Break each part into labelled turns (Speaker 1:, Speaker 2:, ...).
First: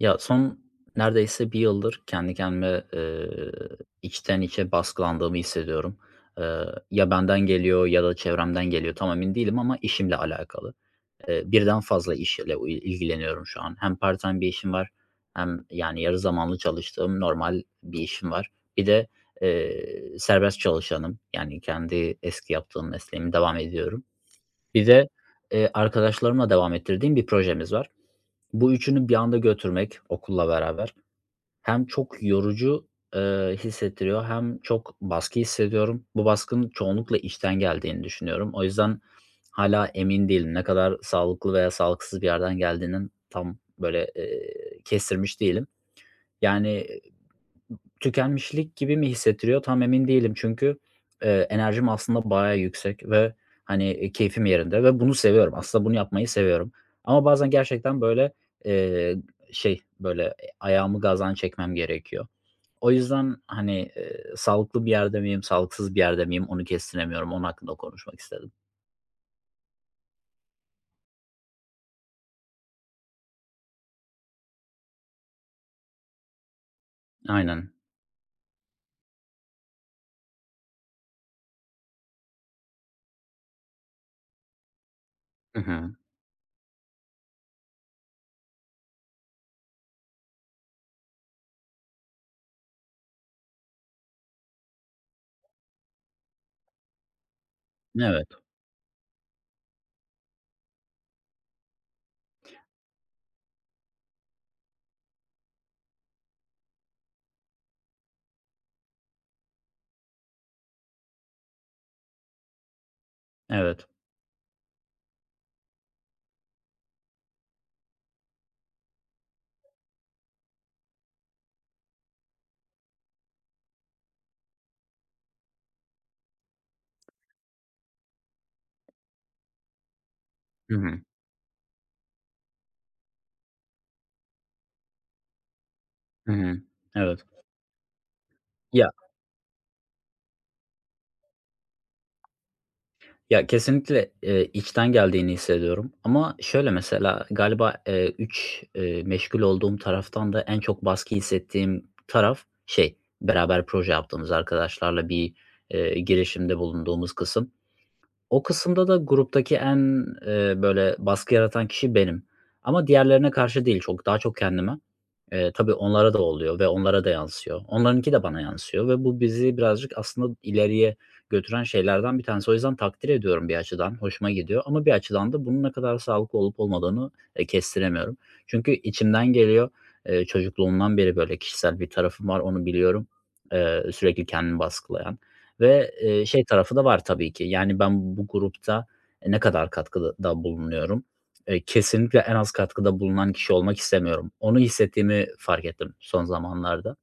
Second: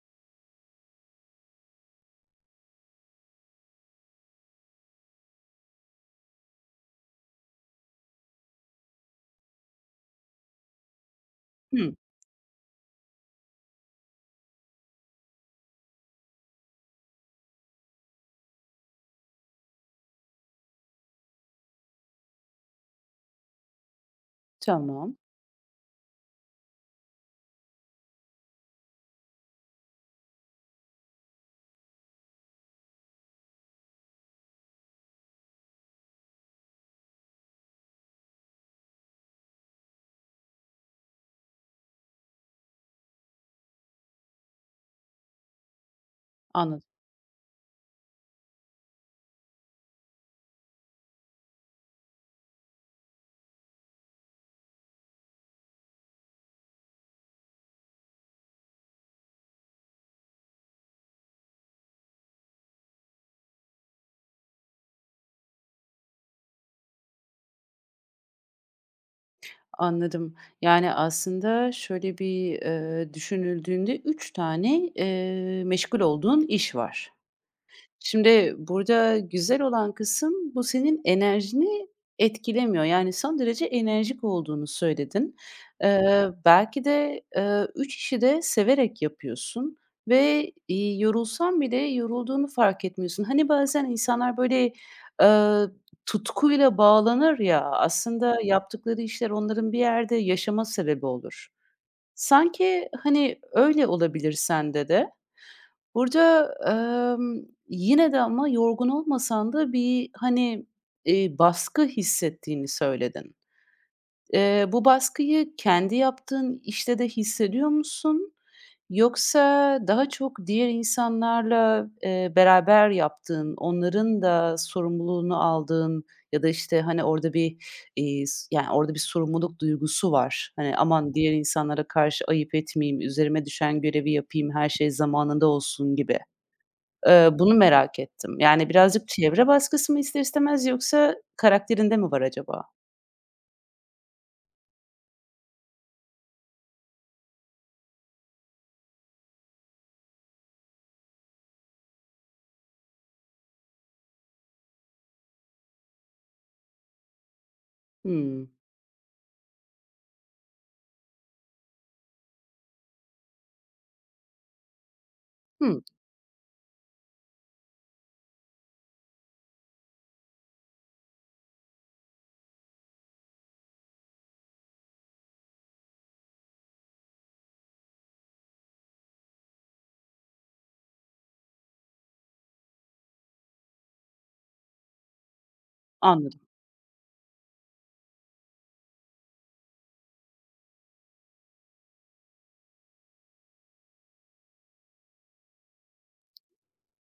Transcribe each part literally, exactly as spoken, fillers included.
Speaker 1: Ya, son neredeyse bir yıldır kendi kendime, eee, içten içe baskılandığımı hissediyorum. Eee, Ya benden geliyor ya da çevremden geliyor, tam emin değilim ama işimle alakalı. Eee, birden
Speaker 2: Hımm,
Speaker 1: fazla işle u ilgileniyorum şu an. Hem part-time bir işim var hem, yani, yarı zamanlı çalıştığım normal bir işim var. Bir de, eee, serbest çalışanım. Yani, kendi eski yaptığım mesleğimi devam ediyorum. Bir de,
Speaker 2: tamam.
Speaker 1: eee, arkadaşlarımla devam ettirdiğim bir projemiz var. Bu üçünü bir anda götürmek okulla beraber hem çok yorucu, eee, hissettiriyor hem çok baskı hissediyorum. Bu baskının çoğunlukla işten geldiğini düşünüyorum. O yüzden hala emin değilim. Ne kadar sağlıklı veya sağlıksız bir yerden geldiğinin tam böyle, eee, kestirmiş değilim.
Speaker 2: Anladım,
Speaker 1: Yani tükenmişlik gibi mi hissettiriyor, tam emin değilim. Çünkü, eee, enerjim aslında bayağı yüksek ve, hani, eee, keyfim yerinde ve bunu seviyorum. Aslında bunu yapmayı seviyorum. Ama bazen gerçekten, böyle, eee, şey, böyle, eee, ayağımı gazdan çekmem gerekiyor. O yüzden, hani, eee, sağlıklı bir yerde miyim, sağlıksız bir yerde miyim onu kestiremiyorum. Onun hakkında konuşmak istedim.
Speaker 2: anladım. Yani, aslında şöyle bir, eee, düşünüldüğünde üç tane, eee, meşgul olduğun iş var.
Speaker 1: Aynen.
Speaker 2: Şimdi burada güzel olan kısım bu senin enerjini etkilemiyor. Yani son derece enerjik olduğunu söyledin.
Speaker 1: Hı hı.
Speaker 2: Eee, belki de, eee, üç işi de severek yapıyorsun ve, iii, yorulsan bile yorulduğunu fark etmiyorsun. Hani, bazen insanlar böyle, eee, tutkuyla bağlanır ya,
Speaker 1: Evet,
Speaker 2: aslında yaptıkları işler onların bir yerde yaşama sebebi olur. Sanki, hani, öyle olabilir sende de. Burada, emm, yine de ama yorgun olmasan da bir, hani, eee, baskı hissettiğini söyledin.
Speaker 1: evet.
Speaker 2: Eee, bu baskıyı kendi yaptığın işte de hissediyor musun? Yoksa daha çok diğer insanlarla, eee, beraber yaptığın, onların da sorumluluğunu aldığın ya da, işte, hani, orada bir, iii, s yani, orada bir sorumluluk duygusu var.
Speaker 1: Hı
Speaker 2: Hani,
Speaker 1: hı.
Speaker 2: aman diğer insanlara karşı ayıp etmeyeyim, üzerime düşen görevi yapayım, her şey zamanında olsun gibi.
Speaker 1: Hı hı. Evet.
Speaker 2: Eee, bunu merak ettim. Yani
Speaker 1: Ya
Speaker 2: birazcık çevre baskısı mı ister istemez yoksa karakterinde mi var acaba?
Speaker 1: Ya, kesinlikle, eee, içten geldiğini hissediyorum ama şöyle mesela galiba, eee, üç, eee, meşgul olduğum taraftan da en çok baskı hissettiğim taraf şey, beraber proje yaptığımız arkadaşlarla bir, eee, girişimde bulunduğumuz kısım. O
Speaker 2: Hımm.
Speaker 1: kısımda da gruptaki en, eee, böyle baskı yaratan kişi benim ama diğerlerine karşı değil, çok daha çok kendime. Eee, tabii
Speaker 2: Hımm,
Speaker 1: onlara da oluyor ve onlara da yansıyor. Onlarınki de bana yansıyor ve bu bizi birazcık aslında ileriye götüren şeylerden bir tanesi. O yüzden takdir ediyorum bir açıdan, hoşuma gidiyor ama bir açıdan da bunun ne kadar sağlıklı olup olmadığını, eee, kestiremiyorum. Çünkü içimden geliyor. Eee, çocukluğumdan beri böyle kişisel bir tarafım var, onu biliyorum. Eee, sürekli kendimi baskılayan. Ve, eee,
Speaker 2: anladım.
Speaker 1: şey tarafı da var tabii ki, yani, ben bu grupta ne kadar katkıda bulunuyorum? Eee, kesinlikle en az katkıda bulunan kişi olmak istemiyorum. Onu hissettiğimi fark ettim son zamanlarda.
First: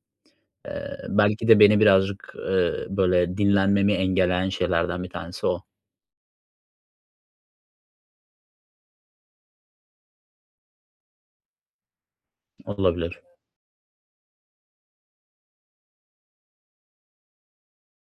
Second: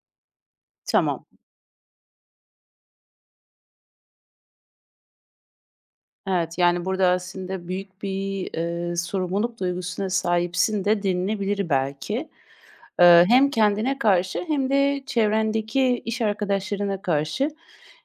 Speaker 1: Eee,
Speaker 2: Tamam.
Speaker 1: belki de beni birazcık, eee, böyle dinlenmemi engelleyen şeylerden bir tanesi o.
Speaker 2: Evet, yani, burada aslında büyük bir, eee, sorumluluk duygusuna sahipsin de denilebilir belki.
Speaker 1: Olabilir.
Speaker 2: Eee, hem kendine karşı hem de çevrendeki iş arkadaşlarına karşı.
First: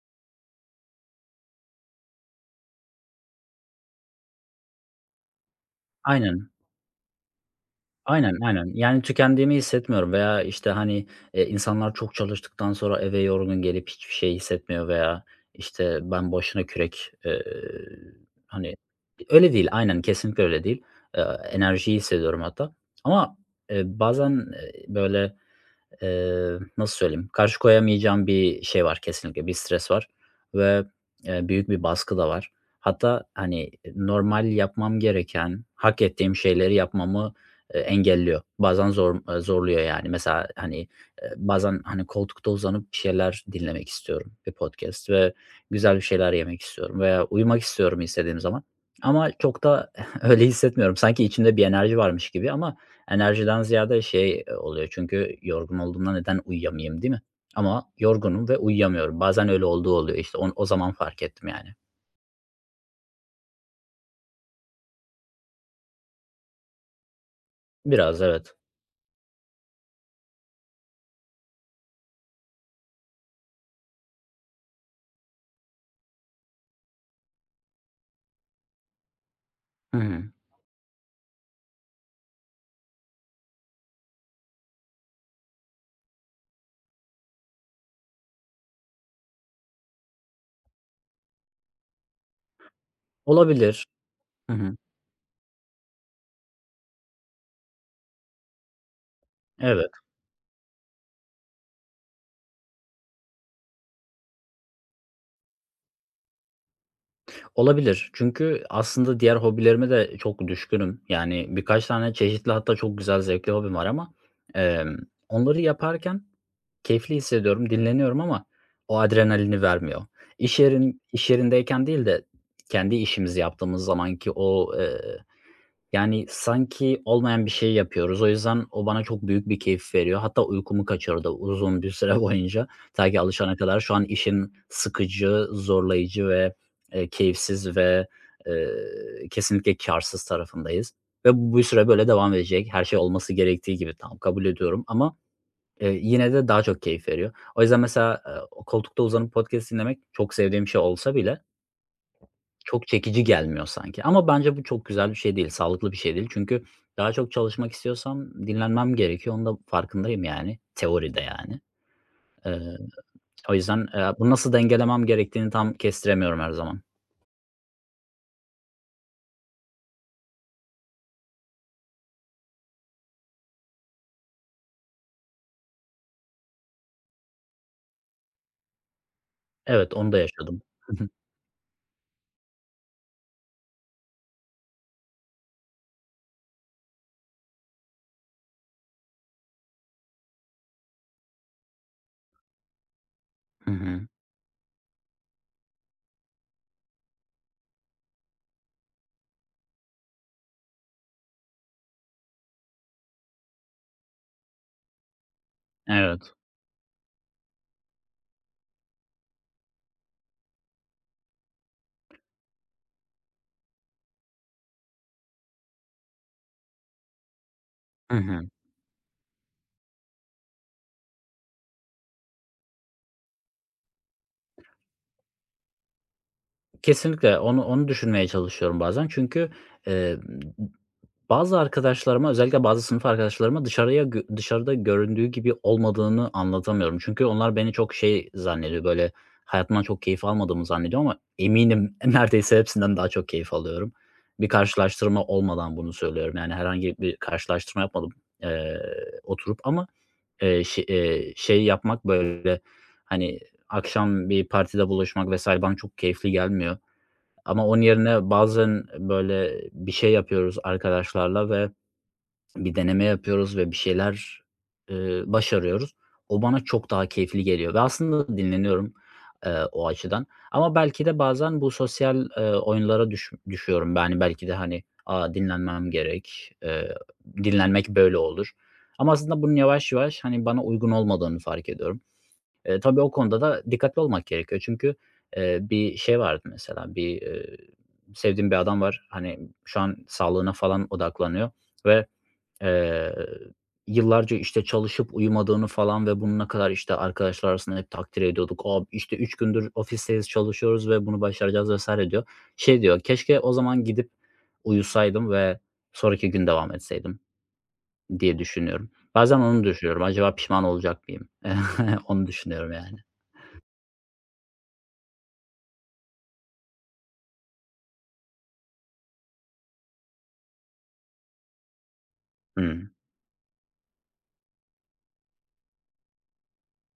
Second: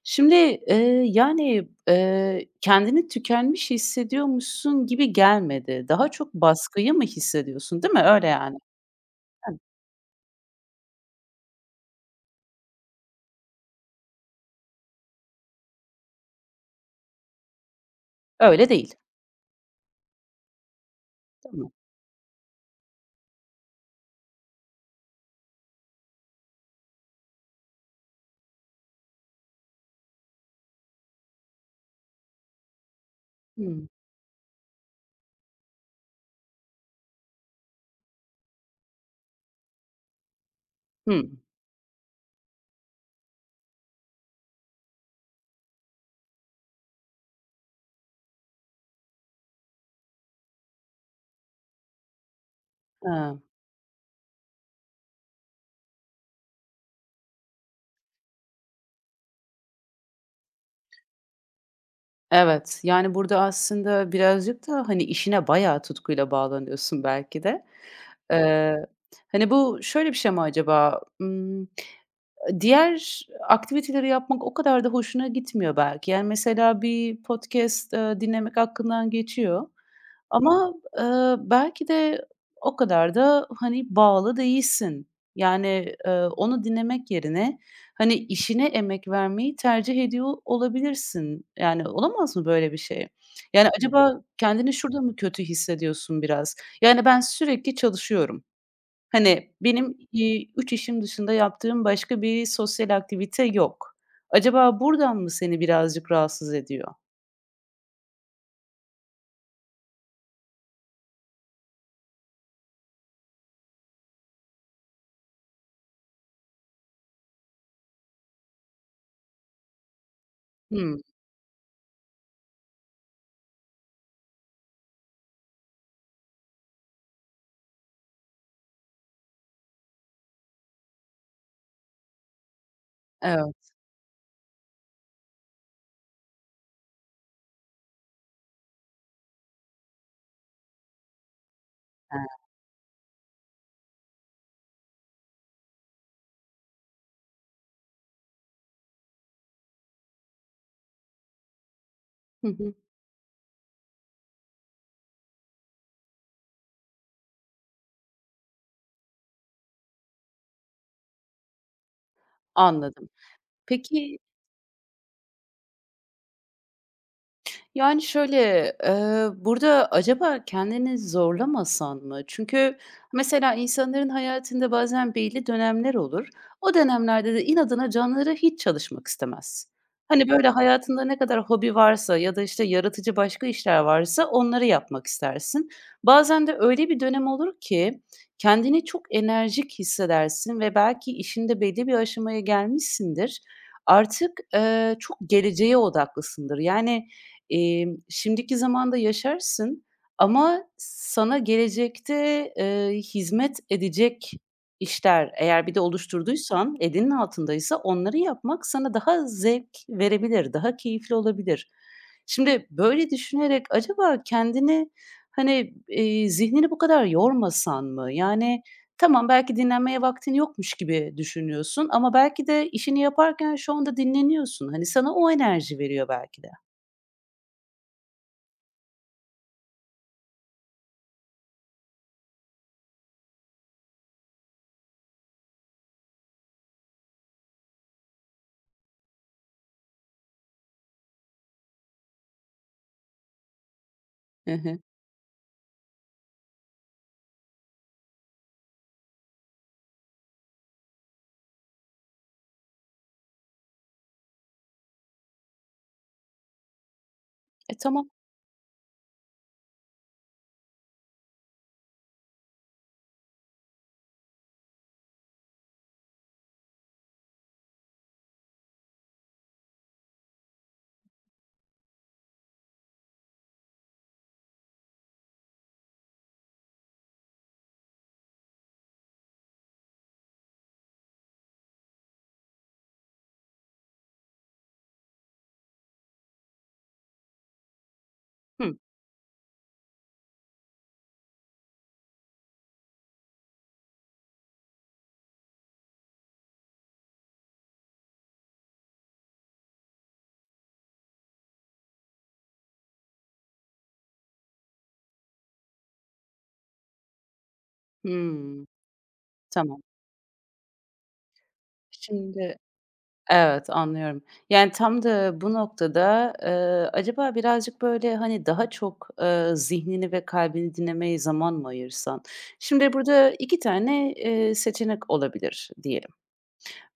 Speaker 2: Şimdi, eee, yani, eee, kendini tükenmiş hissediyormuşsun gibi gelmedi. Daha çok
Speaker 1: Aynen.
Speaker 2: baskıyı mı hissediyorsun, değil mi? Öyle
Speaker 1: Aynen,
Speaker 2: yani.
Speaker 1: aynen. Yani tükendiğimi
Speaker 2: Hıh.
Speaker 1: hissetmiyorum veya, işte, hani, eee, insanlar çok çalıştıktan sonra eve yorgun gelip hiçbir şey hissetmiyor veya, işte, ben boşuna kürek, eee,
Speaker 2: Öyle
Speaker 1: hani,
Speaker 2: değil,
Speaker 1: öyle değil. Aynen, kesinlikle öyle değil. Eee,
Speaker 2: değil mi?
Speaker 1: Enerjiyi hissediyorum hatta ama, eee, bazen, eee, böyle Eee, nasıl söyleyeyim? Karşı koyamayacağım bir şey var kesinlikle, bir stres var ve, eee, büyük bir baskı da var. Hatta, hani,
Speaker 2: Hımm.
Speaker 1: normal yapmam gereken, hak ettiğim şeyleri yapmamı, eee, engelliyor. Bazen zor eee, zorluyor yani. Mesela, hani, eee,
Speaker 2: Hımm.
Speaker 1: bazen, hani, koltukta uzanıp bir şeyler dinlemek istiyorum, bir podcast ve güzel bir şeyler yemek istiyorum veya uyumak istiyorum istediğim zaman ama çok da öyle hissetmiyorum. Sanki içimde bir enerji varmış gibi ama
Speaker 2: Ha,
Speaker 1: enerjiden ziyade şey, e, oluyor çünkü yorgun olduğumda neden uyuyamayayım, değil mi? Ama yorgunum ve uyuyamıyorum. Bazen öyle olduğu oluyor, işte, on o zaman fark ettim yani.
Speaker 2: evet. Yani, burada aslında birazcık da, hani, işine bayağı tutkuyla bağlanıyorsun belki de.
Speaker 1: Biraz, evet.
Speaker 2: Eee, Hani, bu şöyle bir şey mi acaba? Imm diğer aktiviteleri yapmak o kadar da hoşuna gitmiyor belki. Yani, mesela bir podcast, eee, dinlemek aklından geçiyor
Speaker 1: Hı hı.
Speaker 2: ama, eee, belki de o kadar da, hani, bağlı değilsin. Yani, eee, onu dinlemek yerine, hani, işine emek vermeyi tercih ediyor olabilirsin. Yani, olamaz mı böyle bir şey? Yani,
Speaker 1: Olabilir.
Speaker 2: acaba
Speaker 1: Hı
Speaker 2: kendini
Speaker 1: hı.
Speaker 2: şurada mı kötü hissediyorsun biraz? Yani, ben sürekli çalışıyorum. Hani,
Speaker 1: Evet,
Speaker 2: benim, iii, üç işim dışında yaptığım başka bir sosyal aktivite yok. Acaba buradan mı seni birazcık rahatsız ediyor?
Speaker 1: olabilir. Çünkü aslında diğer hobilerime de çok düşkünüm. Yani birkaç tane çeşitli hatta çok güzel zevkli hobim var ama, emm, onları yaparken keyifli hissediyorum, dinleniyorum ama o adrenalini vermiyor. İş
Speaker 2: Hımm.
Speaker 1: yerin iş yerindeyken değil de kendi işimizi yaptığımız zamanki o, yani, sanki olmayan bir şey yapıyoruz. O yüzden o bana çok büyük bir keyif veriyor. Hatta uykumu kaçırdı uzun bir süre boyunca ta ki
Speaker 2: Evet.
Speaker 1: alışana kadar. Şu an işin sıkıcı, zorlayıcı ve, eee, keyifsiz ve, eee, kesinlikle karsız tarafındayız ve bu bir süre böyle
Speaker 2: He.
Speaker 1: devam edecek. Her şey olması gerektiği gibi, tamam, kabul ediyorum ama, eee, yine de daha çok keyif veriyor. O yüzden mesela, eee, koltukta uzanıp podcast dinlemek çok sevdiğim şey olsa bile,
Speaker 2: Hı hı.
Speaker 1: çok çekici gelmiyor sanki ama bence bu çok güzel bir şey değil, sağlıklı bir şey değil. Çünkü daha çok çalışmak istiyorsam dinlenmem gerekiyor. Onun da farkındayım yani, teoride yani. Eee,
Speaker 2: Anladım.
Speaker 1: O yüzden, eee,
Speaker 2: Peki.
Speaker 1: bunu nasıl dengelemem gerektiğini tam kestiremiyorum her zaman.
Speaker 2: Yani, şöyle, eee, burada acaba kendini zorlamasan mı? Çünkü mesela insanların hayatında bazen belli dönemler olur. O dönemlerde de inadına canları hiç çalışmak istemez.
Speaker 1: Evet, onu da
Speaker 2: Hani, böyle,
Speaker 1: yaşadım. Hı
Speaker 2: hayatında
Speaker 1: hı.
Speaker 2: ne kadar hobi varsa ya da, işte, yaratıcı başka işler varsa onları yapmak istersin. Bazen de öyle bir dönem olur ki kendini çok enerjik hissedersin ve belki işinde belli bir aşamaya gelmişsindir.
Speaker 1: Hı hı.
Speaker 2: Artık, eee, çok geleceğe odaklısındır. Yani, Emm, şimdiki zamanda yaşarsın ama sana gelecekte, eee, hizmet edecek işler eğer bir de
Speaker 1: Evet.
Speaker 2: oluşturduysan, elinin altındaysa onları yapmak sana daha zevk verebilir, daha keyifli olabilir. Şimdi böyle düşünerek acaba kendini, hani, eee, zihnini bu kadar yormasan mı?
Speaker 1: Hı hı.
Speaker 2: Yani, tamam, belki dinlenmeye vaktin yokmuş gibi düşünüyorsun ama belki de işini yaparken şu anda dinleniyorsun. Hani, sana o enerji veriyor belki de.
Speaker 1: Kesinlikle onu onu düşünmeye çalışıyorum bazen çünkü, eee bazı arkadaşlarıma, özellikle bazı sınıf arkadaşlarıma dışarıya gö dışarıda göründüğü gibi olmadığını anlatamıyorum. Çünkü onlar beni çok şey zannediyor, böyle, hayatımdan çok keyif almadığımı zannediyor ama eminim neredeyse hepsinden daha çok keyif alıyorum. Bir
Speaker 2: Hı hı.
Speaker 1: karşılaştırma olmadan bunu söylüyorum. Yani herhangi bir karşılaştırma yapmadım, eee, oturup ama, eee, şe eee, şey yapmak, böyle, hani, akşam bir partide buluşmak vesaire bana çok keyifli gelmiyor. Ama
Speaker 2: E,
Speaker 1: onun
Speaker 2: tamam.
Speaker 1: yerine bazen böyle bir şey yapıyoruz arkadaşlarla ve bir deneme yapıyoruz ve bir şeyler, eee, başarıyoruz. O bana çok daha keyifli geliyor ve aslında dinleniyorum, eee, o açıdan. Ama belki de bazen bu sosyal, eee, oyunlara düş düşüyorum. Yani belki de, hani, "A, dinlenmem gerek, eee, dinlenmek böyle olur." Ama aslında bunun yavaş yavaş, hani, bana uygun olmadığını fark ediyorum. Eee, tabii o konuda da dikkatli olmak gerekiyor. Çünkü, eee, bir şey vardı mesela, bir, eee, sevdiğim bir
Speaker 2: Hıh.
Speaker 1: adam var. Hani, şu an sağlığına falan odaklanıyor ve, eee, yıllarca, işte, çalışıp uyumadığını falan ve bunu ne kadar, işte, arkadaşlar arasında hep takdir ediyorduk. O işte, üç gündür ofisteyiz, çalışıyoruz ve bunu başaracağız." vesaire diyor. Şey diyor, "Keşke o zaman gidip uyusaydım ve sonraki gün devam etseydim." diye
Speaker 2: Hımm.
Speaker 1: düşünüyorum. Bazen onu
Speaker 2: Tamam.
Speaker 1: düşünüyorum. Acaba pişman olacak mıyım? Onu
Speaker 2: Şimdi
Speaker 1: düşünüyorum yani.
Speaker 2: Evet, anlıyorum. Yani, tam da bu noktada, eee, acaba birazcık, böyle, hani, daha çok, eee, zihnini ve kalbini dinlemeye zaman mı ayırsan?
Speaker 1: Hıı.
Speaker 2: Şimdi burada iki tane, eee, seçenek olabilir diye.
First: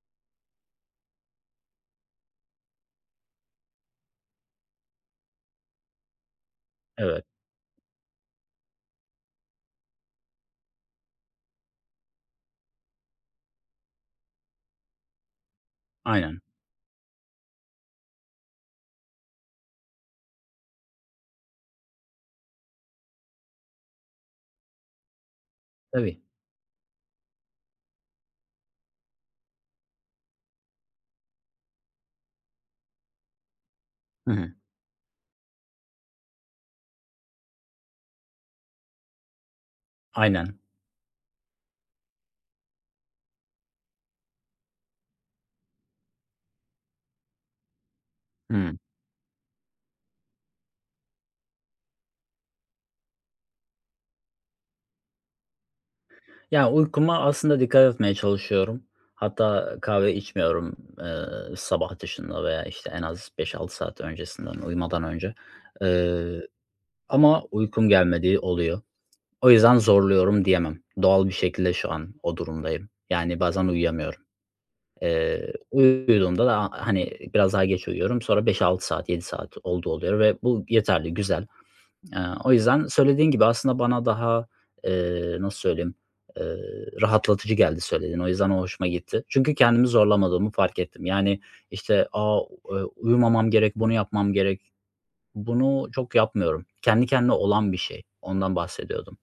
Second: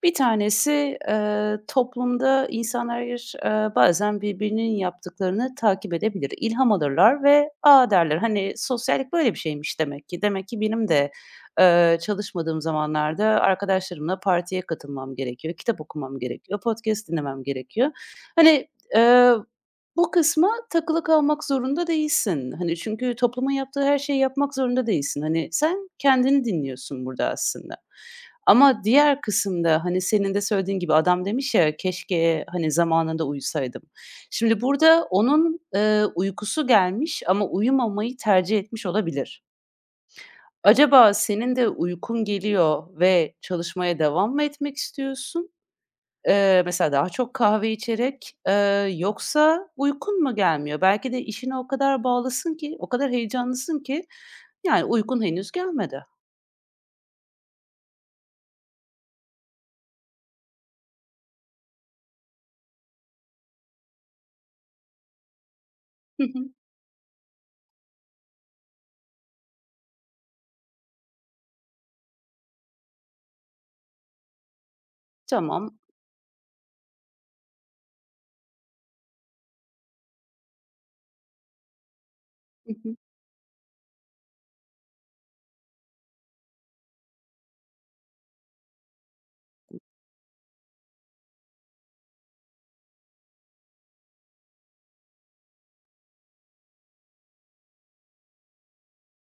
Speaker 2: Bir tanesi, eee, toplumda insanlar, eee, bazen birbirinin yaptıklarını takip edebilir. İlham alırlar
Speaker 1: Evet,
Speaker 2: ve, "A!" derler. Hani, sosyallik böyle bir şeymiş demek ki. Demek ki benim de, eee, çalışmadığım zamanlarda arkadaşlarımla partiye katılmam gerekiyor, kitap okumam
Speaker 1: aynen.
Speaker 2: gerekiyor, podcast dinlemem gerekiyor. Hani, eee bu kısma takılı kalmak zorunda değilsin. Hani, çünkü toplumun yaptığı her şeyi yapmak zorunda değilsin. Hani, sen
Speaker 1: Tabii.
Speaker 2: kendini dinliyorsun burada aslında. Ama diğer kısımda, hani, senin de söylediğin gibi adam demiş ya, "Keşke, hani, zamanında uyusaydım."
Speaker 1: Hı hı.
Speaker 2: Şimdi burada onun, eee, uykusu gelmiş ama uyumamayı tercih etmiş olabilir.
Speaker 1: Aynen.
Speaker 2: Acaba senin de uykun geliyor ve çalışmaya devam mı etmek istiyorsun? Eee, mesela daha çok kahve içerek, eee,
Speaker 1: Hıı.
Speaker 2: yoksa uykun mu gelmiyor? Belki de işine o kadar bağlısın ki, o kadar heyecanlısın ki, yani, uykun henüz gelmedi.
Speaker 1: Ya, uykuma aslında dikkat etmeye çalışıyorum. Hatta kahve içmiyorum, eee, sabah dışında veya, işte, en az beş altı saat öncesinden, uyumadan önce.
Speaker 2: Hı hı.
Speaker 1: Eee, Ama uykum gelmediği oluyor. O yüzden zorluyorum diyemem. Doğal bir şekilde şu an o durumdayım. Yani, bazen uyuyamıyorum. Eee,
Speaker 2: Tamam.
Speaker 1: uyuduğumda da, hani, biraz daha geç uyuyorum. Sonra beş altı saat, yedi saat oldu oluyor ve bu yeterli, güzel. Eee, o
Speaker 2: Hı
Speaker 1: yüzden
Speaker 2: hı.
Speaker 1: söylediğin gibi aslında bana daha, eee, nasıl söyleyeyim, eee, rahatlatıcı geldi söylediğin. O yüzden o hoşuma gitti. Çünkü kendimi zorlamadığımı fark ettim. Yani, işte, a, eee, uyumamam gerek, bunu yapmam gerek. Bunu çok yapmıyorum. Kendi kendine olan bir şey. Ondan bahsediyordum.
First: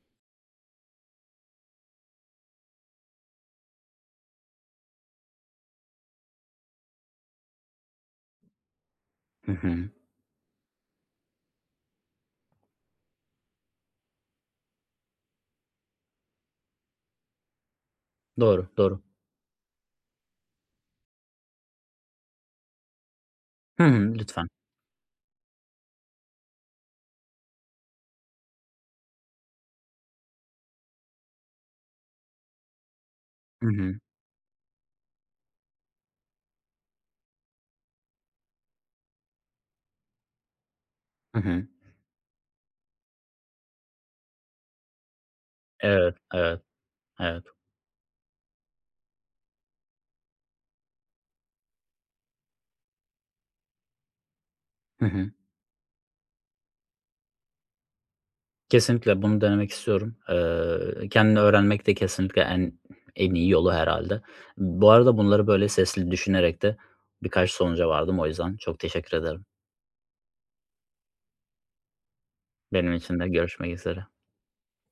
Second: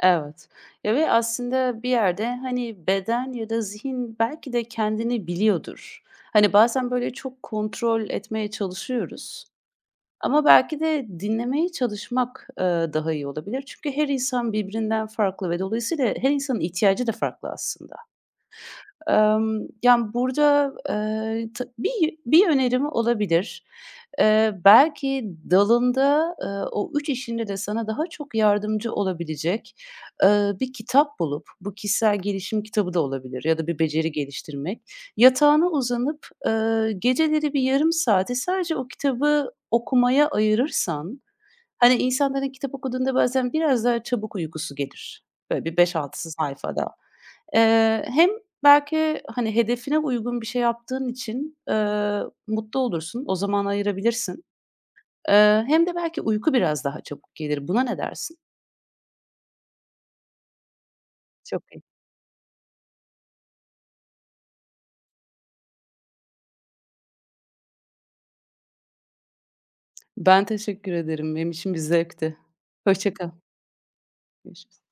Speaker 2: Evet. Ya, ve aslında bir yerde, hani, beden ya da zihin belki de kendini biliyordur. Hani, bazen böyle çok kontrol etmeye çalışıyoruz
Speaker 1: Hı hı.
Speaker 2: ama belki de dinlemeye çalışmak, eee, daha iyi olabilir. Çünkü her insan birbirinden farklı ve dolayısıyla her insanın ihtiyacı da farklı aslında.
Speaker 1: Doğru, doğru.
Speaker 2: Emm, yani, burada, eee, tı bir bir önerim olabilir.
Speaker 1: Hı hı. Lütfen.
Speaker 2: Eee, belki dalında, eee, o üç işinde de sana daha çok yardımcı olabilecek, eee, bir kitap bulup, bu kişisel gelişim kitabı da olabilir ya da
Speaker 1: Hı
Speaker 2: bir
Speaker 1: hı.
Speaker 2: beceri geliştirmek, yatağına uzanıp, eee, geceleri bir yarım saati sadece o kitabı okumaya ayırırsan,
Speaker 1: Hı hı.
Speaker 2: hani, insanların kitap okuduğunda bazen biraz daha çabuk uykusu gelir. Böyle bir beş
Speaker 1: Evet,
Speaker 2: 6sı
Speaker 1: evet,
Speaker 2: sayfada.
Speaker 1: evet.
Speaker 2: Eee, hem Belki, hani, hedefine uygun bir şey yaptığın için, eee, mutlu olursun, o zaman ayırabilirsin.
Speaker 1: Hı hı.
Speaker 2: Eee, hem de belki uyku biraz daha çabuk gelir. Buna ne dersin?
Speaker 1: Kesinlikle bunu denemek istiyorum. Eee, kendini
Speaker 2: Çok iyi.
Speaker 1: öğrenmek de kesinlikle en en iyi yolu herhâlde. Bu arada bunları böyle sesli düşünerek de birkaç sonuca vardım o yüzden çok teşekkür ederim.
Speaker 2: Ben teşekkür ederim. Benim için bir zevkti.
Speaker 1: Benim
Speaker 2: Hoşça
Speaker 1: için de
Speaker 2: kal.
Speaker 1: görüşmek üzere.
Speaker 2: Görüşürüz.